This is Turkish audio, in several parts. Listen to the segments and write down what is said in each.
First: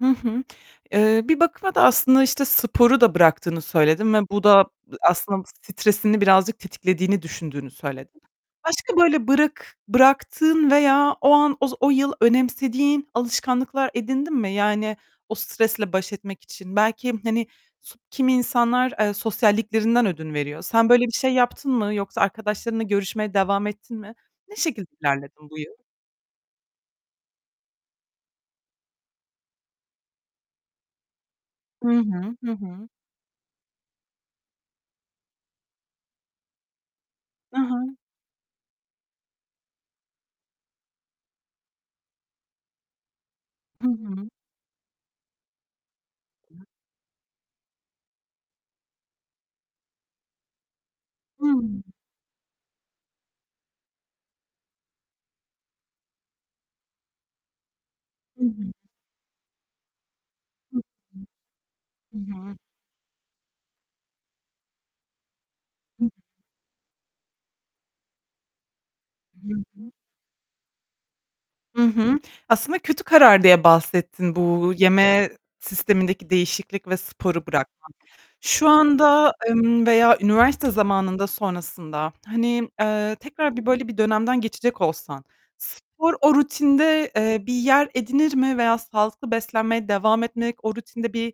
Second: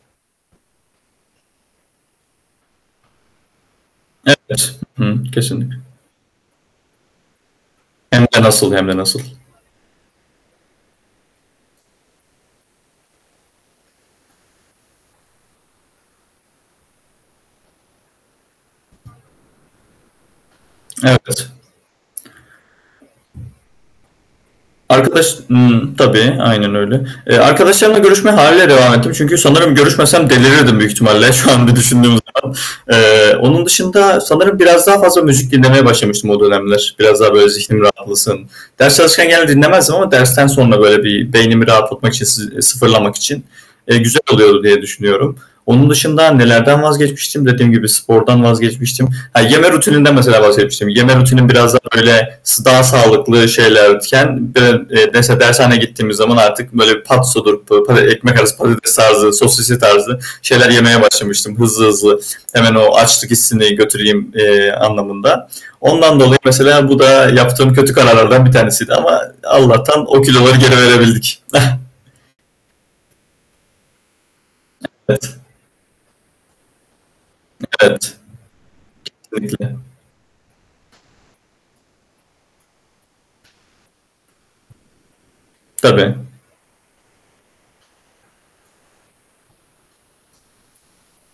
Hı hı. Eee, bir bakıma da aslında, işte, sporu da bıraktığını söyledin ve bu da ı Evet. Hıı. aslında s Kesinlikle. stresini birazcık tetiklediğini düşündüğünü söyledin. Hem de nasıl. Hem Başka de nasıl. böyle bırak bıraktığın veya o an oz o yıl önemsediğin alışkanlıklar edindin mi? Yani, o stresle baş etmek için belki, hani, so kimi insanlar, eee, sosyalliklerinden ödün veriyor. Sen böyle bir şey Evet. yaptın mı yoksa arkadaşlarınla görüşmeye devam ettin mi? Ne şekilde Arkadaş ilerledin bu yıl? ımm, tabii. Aynen öyle. Eee, arkadaşlarımla görüşmeye hâliyle devam ettim çünkü sanırım görüşmesem delirirdim büyük ihtimalle şu an bir Hı düşündüğüm hı, hı zaman. hı. Eee, onun dışında sanırım biraz daha fazla müzik dinlemeye başlamıştım o dönemler. Biraz daha böyle zihnim Aha. rahatlasın. Ders çalışırken genelde dinlemezdim ama dersten sonra böyle bir beynimi rahatlamak için, sı sıfırlamak için. Hı Eee, güzel hı. oluyor diye düşünüyorum. Onun dışında nelerden vazgeçmiştim? Dediğim gibi spordan vazgeçmiştim. Ha, yeme rutininden mesela bahsetmiştim. Yeme rutinim biraz daha Hıı. böyle, s daha sağlıklı şeylerken d eee, ders dershaneye gittiğimiz zaman artık böyle patsodur, pa pa ekmek Hı arası hı. patates tarzı, sosisli tarzı şeyler yemeye [unintelligible] başlamıştım hızlı I hızlı. hı. Hemen o açlık hissini götüreyim, eee, anlamında. Ondan dolayı mesela bu da yaptığım kötü kararlardan bir tanesiydi ama Hı hı. Allah'tan o kiloları geri verebildik. Hı hı. Aslında kötü karar diye bahsettin bu yeme Evet. sistemindeki değişiklik ve sporu bırakman. Evet. Şu anda, Kesinlikle. ımm, veya üniversite zamanında sonrasında, hani, eee, tekrar bir böyle bir dönemden geçecek olsan, spor Tabii. o rutinde, eee, bir yer edinir mi veya sağlıklı beslenmeye devam etmek o rutinde bir,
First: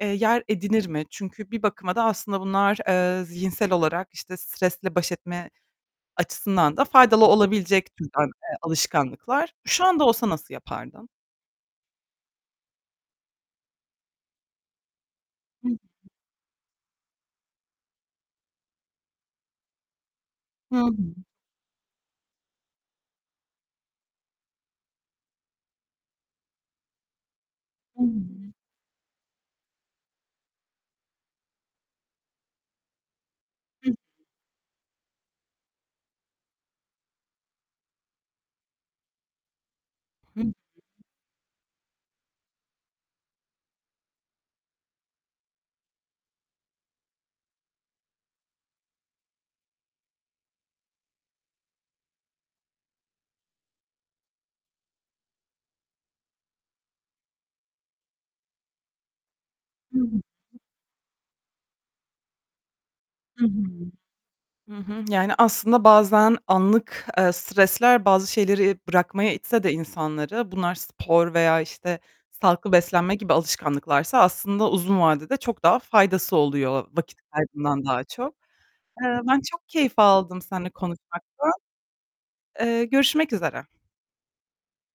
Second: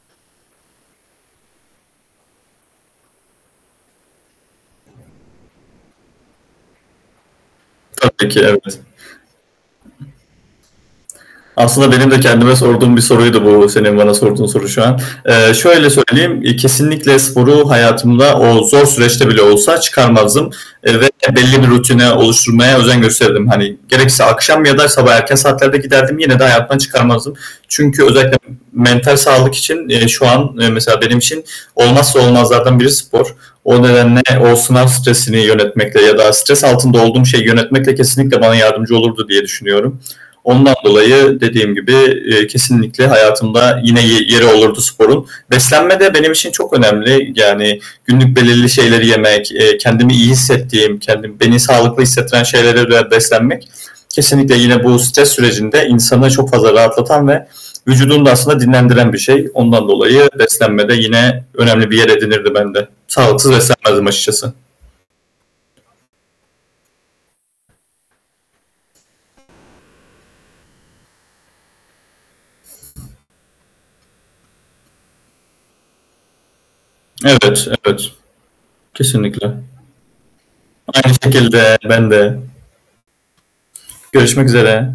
eee, yer edinir mi? Çünkü bir bakıma da aslında bunlar, eee, zihinsel olarak, işte, stresle baş etme açısından da faydalı olabilecek türden, Tabii ki. eee, Evet. alışkanlıklar. Şu anda olsa nasıl yapardın? Aslında benim de kendime sorduğum bir soruydu bu senin bana sorduğun soru şu an. Eee, Hı hı. şöyle söyleyeyim, eee, kesinlikle sporu hayatımda o zor süreçte bile olsa çıkarmazdım, Hı eee, hı. ve belli bir rutini oluşturmaya özen gösterirdim. Hani, gerekirse akşam ya da sabah erken saatlerde giderdim, yine de hayatımdan çıkarmazdım. I Çünkü hı. özellikle mental sağlık için, eee, şu an eee mesela benim için olmazsa olmazlardan biri spor. O Hıı. nedenle o sınav stresini yönetmekle ya da stres altında olduğum şeyi yönetmekle kesinlikle bana yardımcı olurdu diye düşünüyorum. Hı hı. Ondan dolayı dediğim gibi, eee, kesinlikle hayatımda yine ye yeri olurdu sporun. Beslenme de benim için çok önemli, yani, günlük belirli şeyleri yemek, eee, kendimi iyi hissettiğim, kendim beni sağlıklı hissettiren şeylere dayalı beslenmek, kesinlikle yine bu stres sürecinde insanı çok fazla rahatlatan ve vücudunu da aslında dinlendiren bir şey. Ondan Hı hı. dolayı beslenme de yine önemli bir yer edinirdi bende. I hı. Sağlıksız beslenmezdim açıkçası. Hı hı. Yani, aslında bazen anlık, eee, stresler bazı şeyleri bırakmaya itse de insanları, bunlar spor veya, işte, sağlıklı beslenme gibi alışkanlıklarsa aslında uzun vadede çok daha faydası oluyor vakit Evet. kaybından daha Evet. çok. Eee, ben Kesinlikle. çok keyif aldım seninle Aynı konuşmaktan. şekilde, ben de. Eee, görüşmek üzere. Görüşmek üzere.